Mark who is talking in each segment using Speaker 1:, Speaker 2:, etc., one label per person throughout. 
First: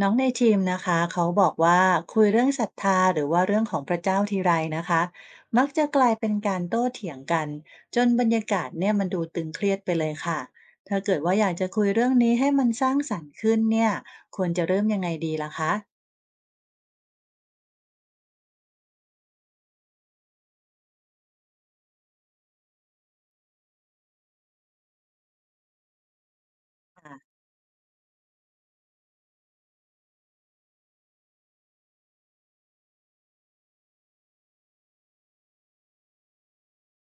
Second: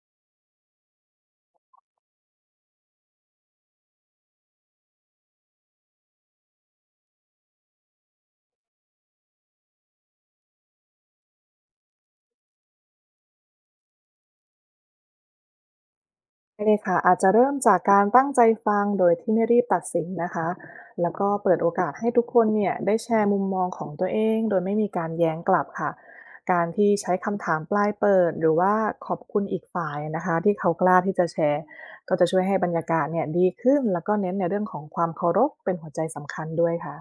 Speaker 1: น้องในทีมนะคะเขาบอกว่าคุยเรื่องศรัทธาหรือว่าเรื่องของพระเจ้าทีไรนะคะมักจะกลายเป็นการโต้เถียงกันจนบรรยากาศเนี่ยมันดูตึงเครียดไปเลยค่ะถ้าเกิดว่าอยากจะคุยเรื่องนี้ให้มันสร้างสรรค์ขึ้นเนี่ยควรจะเริ่มยังไงดีล่ะคะ
Speaker 2: ได้เลยค่ะอาจจะเริ่มจากการตั้งใจฟังโดยที่ไม่รีบตัดสินนะคะแล้วก็เปิดโอกาสให้ทุกคนเนี่ยได้แชร์มุมมองของตัวเองโดยไม่มีการแย้งกลับค่ะการที่ใช้คำถามปลายเปิดหรือว่าขอบคุณอีกฝ่ายนะคะที่เขากล้าที่จะแชร์ก็จะช่วยให้บรรยากาศเนี่ยดีขึ้นแล้วก็เน้นในเรื่องของความเคารพเป็นหัวใจสำคัญด้วยค่ะ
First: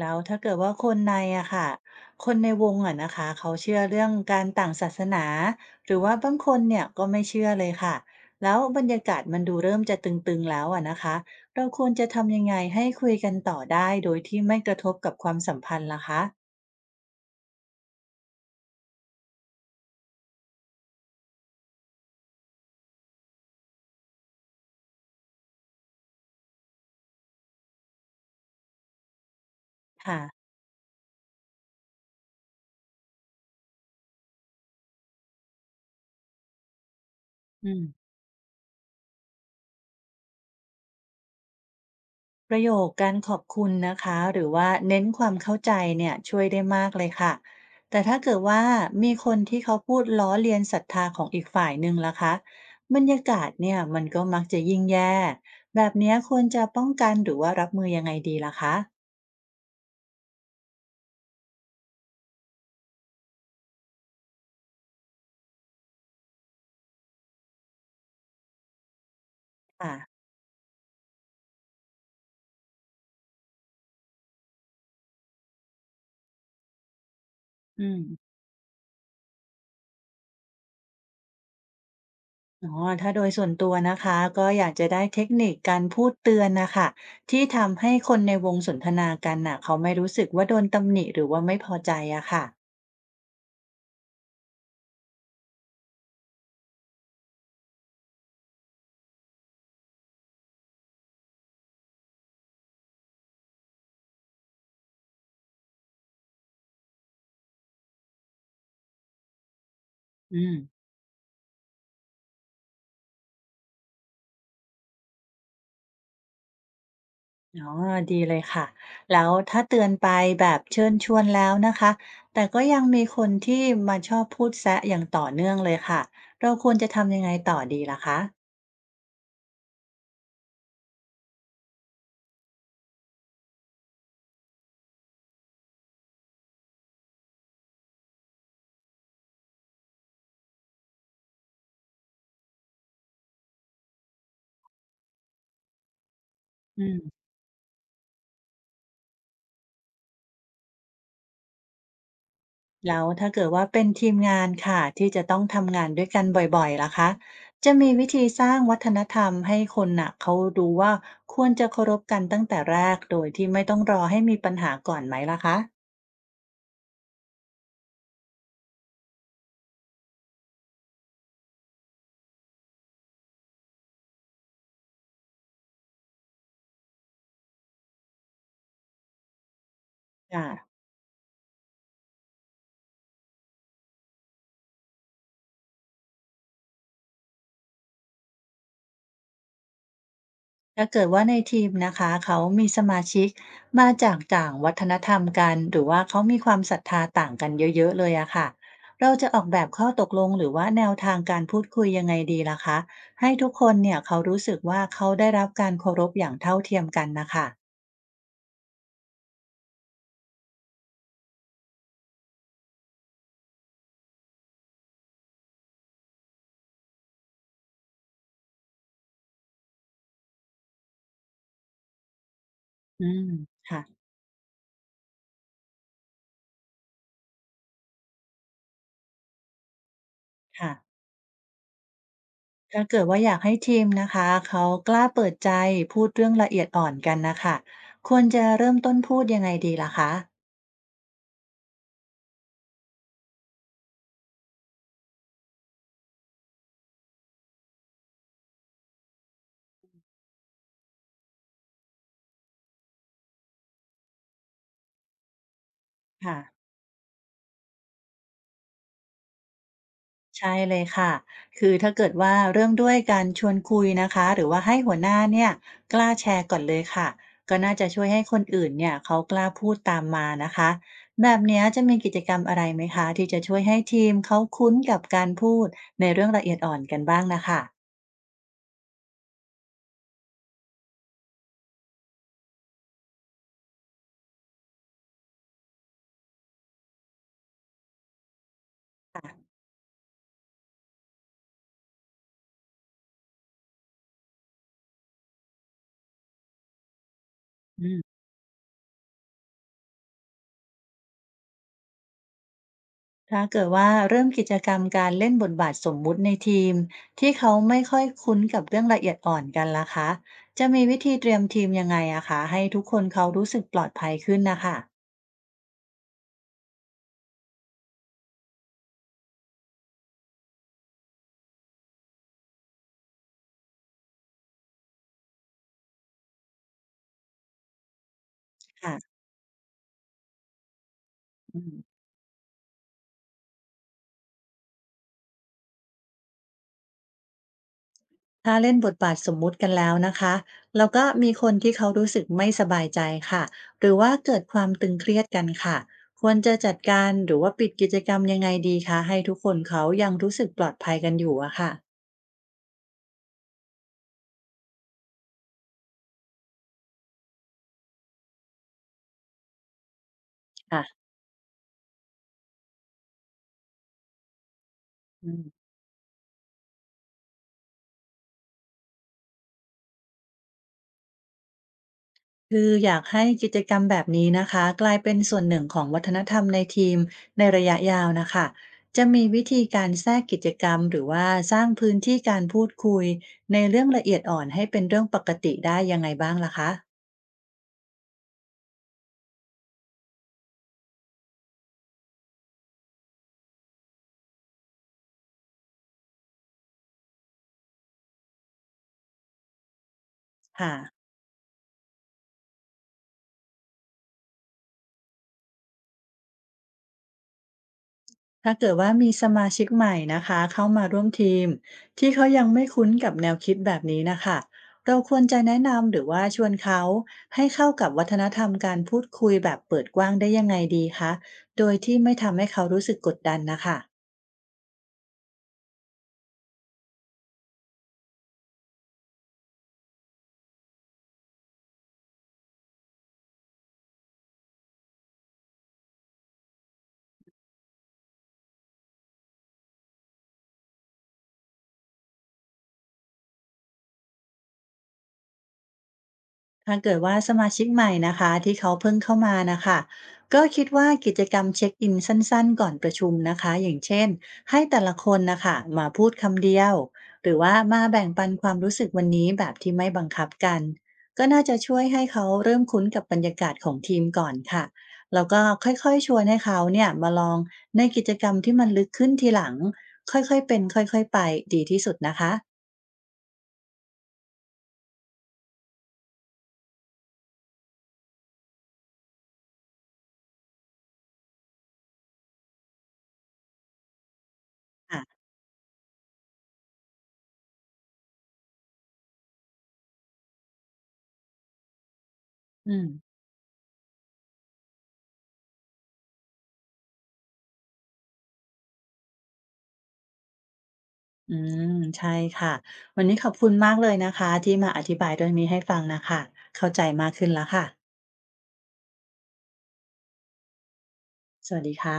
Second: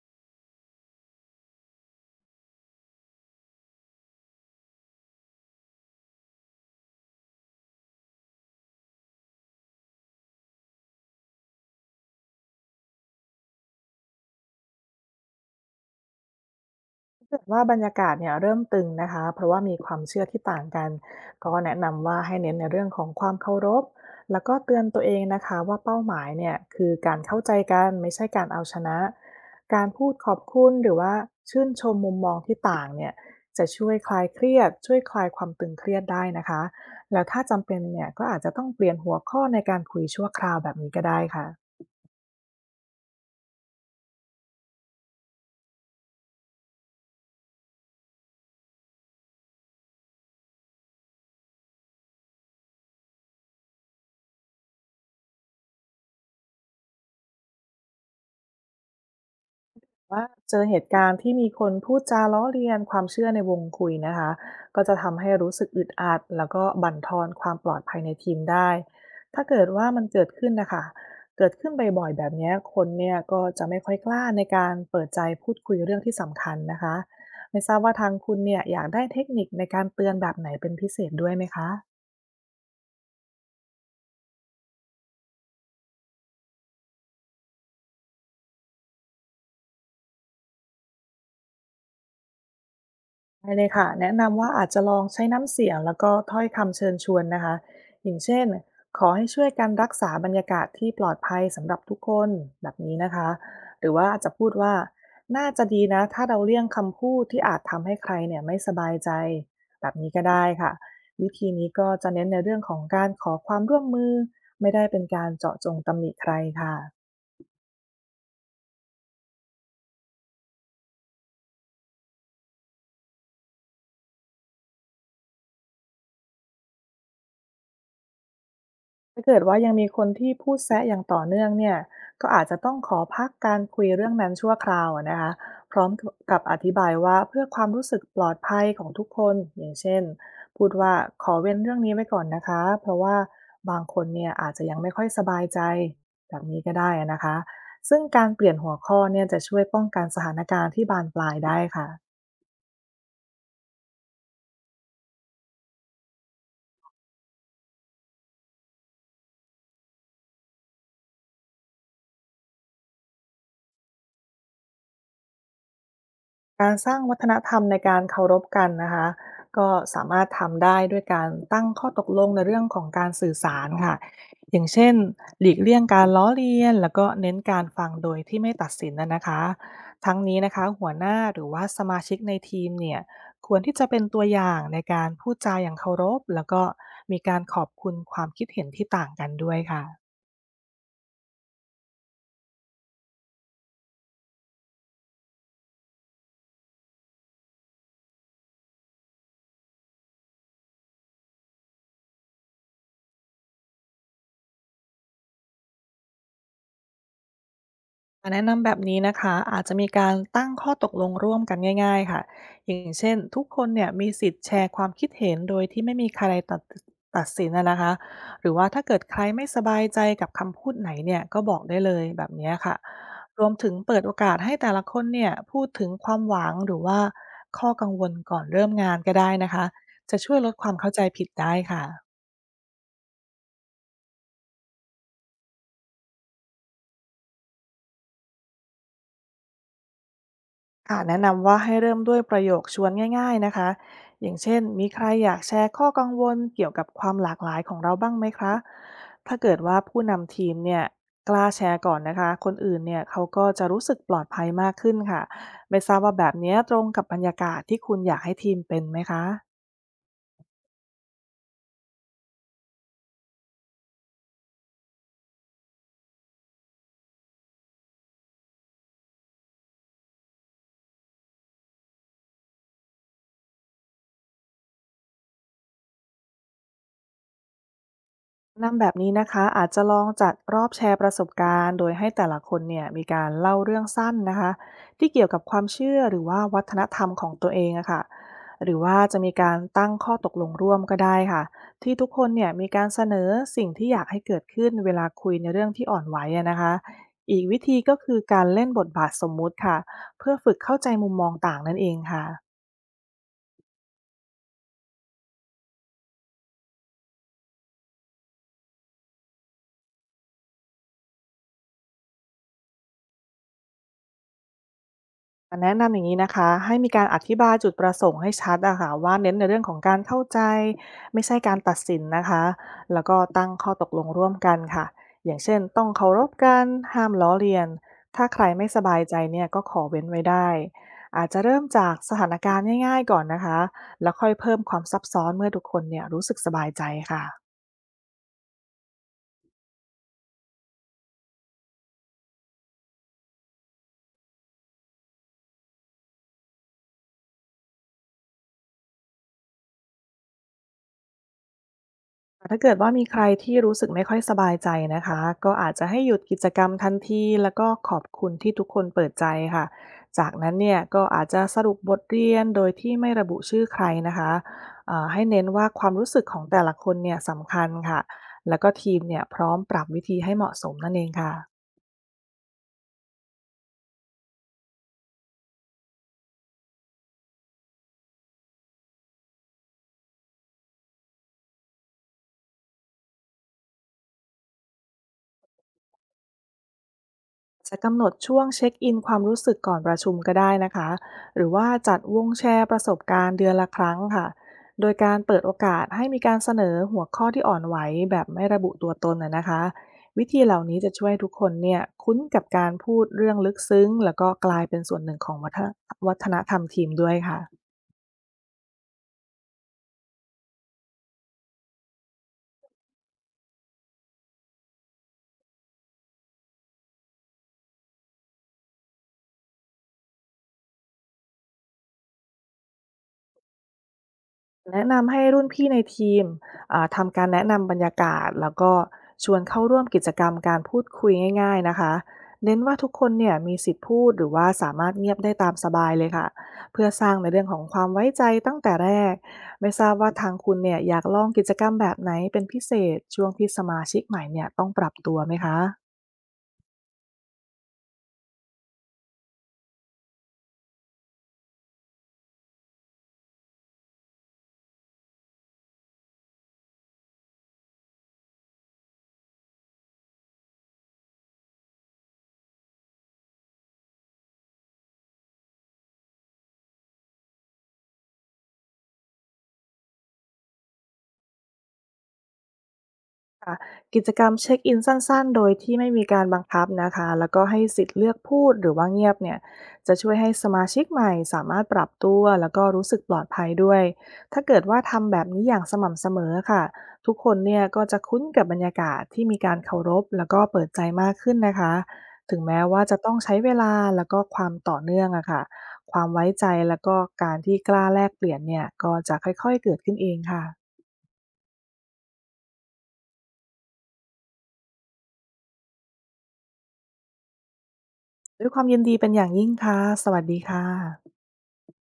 Speaker 1: แล้วถ้าเกิดว่าคนในอะค่ะคนในวงอะนะคะเขาเชื่อเรื่องการต่างศาสนาหรือว่าบางคนเนี่ยก็ไม่เชื่อเลยค่ะแล้วบรรยากาศมันดูเริ่มจะตึงๆแล้วอะนะคะเราควรจะทำยังไงให้คุยกันต่อได้โดยที่ไม่กระทบกับความสัมพันธ์ล่ะคะ
Speaker 2: ถ้าเกิดว่าบรรยากาศเนี่ยเริ่มตึงนะคะเพราะว่ามีความเชื่อที่ต่างกันก็แนะนำว่าให้เน้นในเรื่องของความเคารพแล้วก็เตือนตัวเองนะคะว่าเป้าหมายเนี่ยคือการเข้าใจกันไม่ใช่การเอาชนะการพูดขอบ
Speaker 1: ค่ะ
Speaker 2: คุณหรือว่าชื่นชมมุมมองที่ต่างเนี่ยจะช่วยคลายเครียดช่วยคลายความตึงเครียดได้นะคะแล้วถ้าจำ
Speaker 1: อื
Speaker 2: เป็น
Speaker 1: ม
Speaker 2: เนี่ยก็อาจจะต้องเปลี่ยนหัวข้อในการคุยชั่วคราวแบบนี้ก็ได้ค่ะ
Speaker 1: ประโยคการขอบคุณนะคะหรือว่าเน้นความเข้าใจเนี่ยช่วยได้มากเลยค่ะแต่ถ้าเกิดว่ามีคนที่เขาพูดล้อเลียนศรัทธาของอีกฝ่ายหนึ่งล่ะคะบรรยากาศเนี่ยมันก็มักจะยิ่งแย่แบบเนี้ยควรจะป้องกันหรือว่ารับมือยังไงดีล่ะคะ
Speaker 2: ว่าเจอเหตุการณ์ที่มีคนพูดจาล้อเลียนความเชื่อในวงคุยนะคะก็จะทำให้รู้สึกอึดอัดแล้วก็บั่นทอนความปลอดภัยในทีมได้ถ้าเกิดว่า
Speaker 1: ค่ะ
Speaker 2: มันเกิดขึ้นนะคะเกิดขึ้นบ่อยๆแบบเนี้ยคนเนี่ยก็จะไม่ค่อยกล้าในการเปิดใจพูดคุยเรื่องที่สำคัญนะคะไม่ทราบ
Speaker 1: อื
Speaker 2: ว่า
Speaker 1: ม
Speaker 2: ทางคุณเนี่ยอยากได้เทคนิคในการเตือนแบบไหนเป็นพิเศษด้วยไหมคะ
Speaker 1: อ๋อถ้าโดยส่วนตัวนะคะก็อยากจะได้เทคนิคการพูดเตือนนะคะที่ทำให้คนในวงสนทนากันน่ะเขาไม่รู้สึกว่าโดนตำหนิหรือว่าไม่พอใจอะค่ะ
Speaker 2: ได้เลยค่ะแนะนำว่าอาจจะลองใช้น้ำเสียงแล้วก็ถ้อยคำเชิญชวนนะคะอย่างเช่นขอให้ช่วยกันรักษาบรรยากาศที่ปลอดภัยสำหรับทุกคนแบบนี้นะคะหรือว่าอาจจะพูดว่าน่าจะดีนะถ้าเราเลี่ยงคำพูดที่อาจทำให้ใครเนี่ยไม่สบายใจแบบนี้ก็
Speaker 1: อื
Speaker 2: ได้
Speaker 1: ม
Speaker 2: ค่ะวิธีนี้ก็จะเน้นในเรื่องของการขอความร่วมมือไม่ได้เป็นการเจาะจงตำหนิใครค่ะ
Speaker 1: อ๋อดีเลยค่ะแล้วถ้าเตือนไปแบบเชิญชวนแล้วนะคะแต่ก็ยังมีคนที่มาชอบพูดแซะอย่างต่อเนื่องเลยค่ะเราควรจะทำยังไงต่อดีล่ะคะ
Speaker 2: ถ้าเกิดว่ายังมีคนที่พูดแซะอย่างต่อเนื่องเนี่ยก็อาจจะต้องขอพักการคุยเรื่องนั้นชั่วคราวอะนะคะพร้อมกับอธิบายว่าเพื่อความรู้สึกปลอดภัยของทุกคนอย่างเช่นพูดว่าขอเว้นเรื่องนี้ไว้ก่อนนะคะเพราะว่าบางคนเนี่ยอาจจะยังไม่ค่อยสบายใจแบบนี้ก็
Speaker 1: อื
Speaker 2: ได้อะนะ
Speaker 1: ม
Speaker 2: คะซึ่งการเปลี่ยนหัวข้อเนี่ยจะช่วยป้องกันสถานการณ์ที่บานปลายได้ค่ะ
Speaker 1: แล้วถ้าเกิดว่าเป็นทีมงานค่ะที่จะต้องทำงานด้วยกันบ่อยๆล่ะคะจะมีวิธีสร้างวัฒนธรรมให้คนน่ะเขารู้ว่าควรจะเคารพกันตั้งแต่แรกโดยที่ไม่ต้องรอให้มีปัญหาก่อนไหมล่ะคะ
Speaker 2: การสร้างวัฒนธรรมในการเคารพกันนะคะก็สามารถทำได้ด้วยการตั้งข้อตกลงในเรื่องของการสื่อสารค่ะอย่างเช่นหลีกเลี่ยงการล้อเลียนแล้วก็เน้นการฟังโดยที่ไม่ตัดสินนะคะทั้งนี้นะคะ
Speaker 1: ค่ะ
Speaker 2: หัวหน้าหรือว่าสมาชิกในทีมเนี่ยควรที่จะเป็นตัวอย่างในการพูดจาอย่างเคารพแล้วก็มีการขอบคุณความคิดเห็นที่ต่างกันด้วยค่ะ
Speaker 1: ถ้าเกิดว่าในทีมนะคะเขามีสมาชิกมาจากต่างวัฒนธรรมกันหรือว่าเขามีความศรัทธาต่างกันเยอะๆเลยอะค่ะเราจะออกแบบข้อตกลงหรือว่าแนวทางการพูดคุยยังไงดีล่ะคะให้ทุกคนเนี่ยเขารู้สึกว่าเขาได้รับการเคารพอย่างเท่าเทียมกันนะคะ
Speaker 2: แนะนำแบบนี้นะคะอาจจะมีการตั้งข้อตกลงร่วมกันง่ายๆค่ะอย่างเช่นทุกคนเนี่ยมีสิทธิ์แชร์ความคิดเห็นโดยที่ไม่มีใครตัดสินนะคะหรือว่าถ้าเกิดใครไม่สบายใจกับคำพูดไหนเนี่ยก็บอกได้เลยแบบเนี้ยค่ะ
Speaker 1: อืม
Speaker 2: รวมถึงเปิด
Speaker 1: ค่ะ
Speaker 2: โอกาสให้แต่ละคนเนี่ยพูดถึงความหวังหรือว่าข้อกังวลก่อนเริ่มงานก็ได้นะคะจะช่วยลดควา
Speaker 1: ค่ะ
Speaker 2: มเข้าใจผิดได้ค่ะ
Speaker 1: ถ้าเกิดว่าอยากให้ทีมนะคะเขากล้าเปิดใจพูดเรื่องละเอียดอ่อนกันนะคะควรจะเริ่มต้นพูดยังไงดีล่ะคะ
Speaker 2: ค่ะแนะนำว่าให้เริ่มด้วยประโยคชวนง่ายๆนะคะอย่างเช่นมีใครอยากแชร์ข้อกังวลเกี่ยวกับความหลากหลายของเราบ้างไหมคะถ้าเกิดว่าผู้นำทีมเนี่ยกล้าแชร์ก่อนนะคะคนอื่นเนี่ยเขาก็จะรู้สึกปลอดภัยมากขึ้นค่ะไม่ทราบว่าแบบ
Speaker 1: ค่ะ
Speaker 2: เนี้ยตรงกับบรรยากาศที่คุณอยากให้ทีมเป็นไหมคะ
Speaker 1: ใช่เลยค่ะ คือถ้าเกิดว่าเริ่มด้วยการชวนคุยนะคะ หรือว่าให้หัวหน้าเนี่ยกล้าแชร์ก่อนเลยค่ะ ก็น่าจะช่วยให้คนอื่นเนี่ยเขากล้าพูดตามมานะคะ แบบเนี้ยจะมีกิจกรรมอะไรไหมคะที่จะช่วยให้ทีมเขาคุ้นกับการพูดในเรื่องละเอียดอ่อนกันบ้างนะคะ
Speaker 2: นำแบบนี้นะคะอาจจะลองจัดรอบแชร์ประสบการณ์โดยให้แต่ละคนเนี่ยมีการเล่าเรื่องสั้นนะคะที่เกี่ยวกับความเชื่อหรือว่าวัฒนธรรมของตัวเองอะค่ะหรือว่าจะมีการตั้งข้อตกลงร่วมก็ได้ค่ะที่ทุกคนเนี่ยมีการเสนอสิ่งที่อยากให้เกิดขึ้นเวลาคุยในเรื่องที่อ่อนไหวอะนะคะอีกวิธี
Speaker 1: อื
Speaker 2: ก็คื
Speaker 1: ม
Speaker 2: อการเล่นบทบาทสมมุติค่ะเพื่อฝึกเข้าใจมุมมองต่างนั่นเองค่ะ
Speaker 1: ถ้าเกิดว่าเริ่มกิจกรรมการเล่นบทบาทสมมุติในทีมที่เขาไม่ค่อยคุ้นกับเรื่องละเอียดอ่อนกันล่ะคะจะมีวิธีเตรียมทีมยังไงอะคะให้ทุกคนเขารู้สึกปลอดภัยขึ้นนะคะ
Speaker 2: แนะนำอย่างนี้นะคะให้มีการอธิบายจุดประสงค์ให้ชัดอะค่ะว่าเน้นในเรื่องของการเข้าใจไม่ใช่การตัดสินนะคะแล้วก็ตั้งข้อตกลงร่วมกันค่ะอย่างเช่นต้องเคารพกันห้ามล้อเลียนถ้าใครไม่ส
Speaker 1: ค่ะ
Speaker 2: บายใจเนี่ยก็ขอเว้นไว้ได้อาจจะเริ่
Speaker 1: อื
Speaker 2: ม
Speaker 1: ม
Speaker 2: จากสถานการณ์ง่ายๆก่อนนะคะแล้วค่อยเพิ่มความซับซ้อนเมื่อทุกคนเนี่ยรู้สึกสบายใจค่ะ
Speaker 1: ถ้าเล่นบทบาทสมมุติกันแล้วนะคะแล้วก็มีคนที่เขารู้สึกไม่สบายใจค่ะหรือว่าเกิดความตึงเครียดกันค่ะควรจะจัดการหรือว่าปิดกิจกรรมยังไงดีคะให้ทุกคนเขายังรู้สึกปลอดภัยกันอยู่อะค่ะ
Speaker 2: ถ้าเกิดว่ามีใครที่รู้สึกไม่ค่อยสบายใจนะคะก็อาจจะให้หยุดกิจกรรมทันทีแล้วก็ขอบคุณที่ทุกคนเปิดใจค่ะจากนั้นเนี่ย
Speaker 1: ค่ะ
Speaker 2: ก็อาจจะสรุปบทเรียนโดยที่ไม่ระบุชื่อใครนะคะให้
Speaker 1: อื
Speaker 2: เน้นว่า
Speaker 1: ม
Speaker 2: ความรู้สึกของแต่ละคนเนี่ยสำคัญค่ะแล้วก็ทีมเนี่ยพร้อมปรับวิธีให้เหมาะสมนั่นเองค่ะ
Speaker 1: คืออยากให้กิจกรรมแบบนี้นะคะกลายเป็นส่วนหนึ่งของวัฒนธรรมในทีมในระยะยาวนะคะจะมีวิธีการแทรกกิจกรรมหรือว่าสร้างพื้นที่การพูดคุยในเรื่องละเอียดอ่อนให้เป็นเรื่องปกติได้ยังไงบ้างล่ะคะ
Speaker 2: จะกำหนดช่วงเช็คอินความรู้สึกก่อนประชุมก็ได้นะคะหรือว่าจัดวงแชร์ประสบการณ์เดือนละครั้งค่ะโดยการเปิดโอกาสให้มีการเสนอหัวข้อที่อ่อนไหวแบบไม่ระบุตัวตนนะคะวิธีเหล่า
Speaker 1: ค่ะ
Speaker 2: นี้จะช่วยให้ทุกคนเนี่ยคุ้นกับการพูดเรื่องลึกซึ้งแล้วก็กลายเป็นส่วนหนึ่งของวัฒนธรรมทีมด้วยค่ะ
Speaker 1: ถ้าเกิดว่ามีสมาชิกใหม่นะคะเข้ามาร่วมทีมที่เขายังไม่คุ้นกับแนวคิดแบบนี้นะคะเราควรจะแนะนำหรือว่าชวนเขาให้เข้ากับวัฒนธรรมการพูดคุยแบบเปิดกว้างได้ยังไงดีคะโดยที่ไม่ทำให้เขารู้สึกกดดันนะคะ
Speaker 2: แนะนำให้รุ่นพี่ในทีมทำการแนะนำบรรยากาศแล้วก็ชวนเข้าร่วมกิจกรรมการพูดคุยง่ายๆนะคะเน้นว่าทุกคนเนี่ยมีสิทธิ์พูดหรือว่าสามารถเงียบได้ตามสบายเลยค่ะเพื่อสร้างในเรื่องของความไว้ใจตั้งแต่แรกไม่ทราบว่าทางคุณเนี่ยอยากลองกิจกรรมแบบไหนเป็นพิเศษช่วงที่สมาชิกใหม่เนี่ยต้องปรับตัวไหมคะ
Speaker 1: ถ้าเกิดว่าสมาชิกใหม่นะคะที่เขาเพิ่งเข้ามานะคะก็คิดว่ากิจกรรมเช็คอินสั้นๆก่อนประชุมนะคะอย่างเช่นให้แต่ละคนนะคะมาพูดคำเดียวหรือว่ามาแบ่งปันความรู้สึกวันนี้แบบที่ไม่บังคับกันก็น่าจะช่วยให้เขาเริ่มคุ้นกับบรรยากาศของทีมก่อนค่ะแล้วก็ค่อยๆชวนให้เขาเนี่ยมาลองในกิจกรรมที่มันลึกขึ้นทีหลังค่อยๆเป็นค่อยๆไปดีที่สุดนะคะ
Speaker 2: ค่ะกิจกรรมเช็คอินสั้นๆ โดยที่ไม่มีการบังคับนะคะแล้วก็ให้สิทธิ์เลือกพูดหรือว่าเงียบเนี่ยจะช่วยให้สมาชิกใหม่สามารถปรับตัวแล้วก็รู้สึกปลอดภัยด้วย ถ้าเกิดว่าทำแบ
Speaker 1: อ่ะ
Speaker 2: บนี้อย่างสม่ำเสมอค่ะทุกคนเนี่ยก็จะคุ้นกับบรรยากาศที่มีการเคารพแล้วก็เปิดใจมากขึ้นนะคะถึงแม้
Speaker 1: อื
Speaker 2: ว่า
Speaker 1: ม
Speaker 2: จะต้องใช้เวลาแล้วก็ความต่อเนื่องอะค่ะความไว้ใจแล้วก็การที่กล้าแลกเปลี่ยนเนี่ยก็จะค่อยๆเกิดขึ้นเองค่ะ
Speaker 1: อืมใช่ค่ะวันนี้ขอบคุณมากเลยนะคะที่มาอธิบายเรื่องนี้ให้ฟังนะค่ะเข้าใจมากขึ้นแล้วค่ะ
Speaker 2: ด้วยความยินดีเป็นอย่างยิ่งค่ะ สวัสดีค่ะ
Speaker 1: สวัสดีค่ะ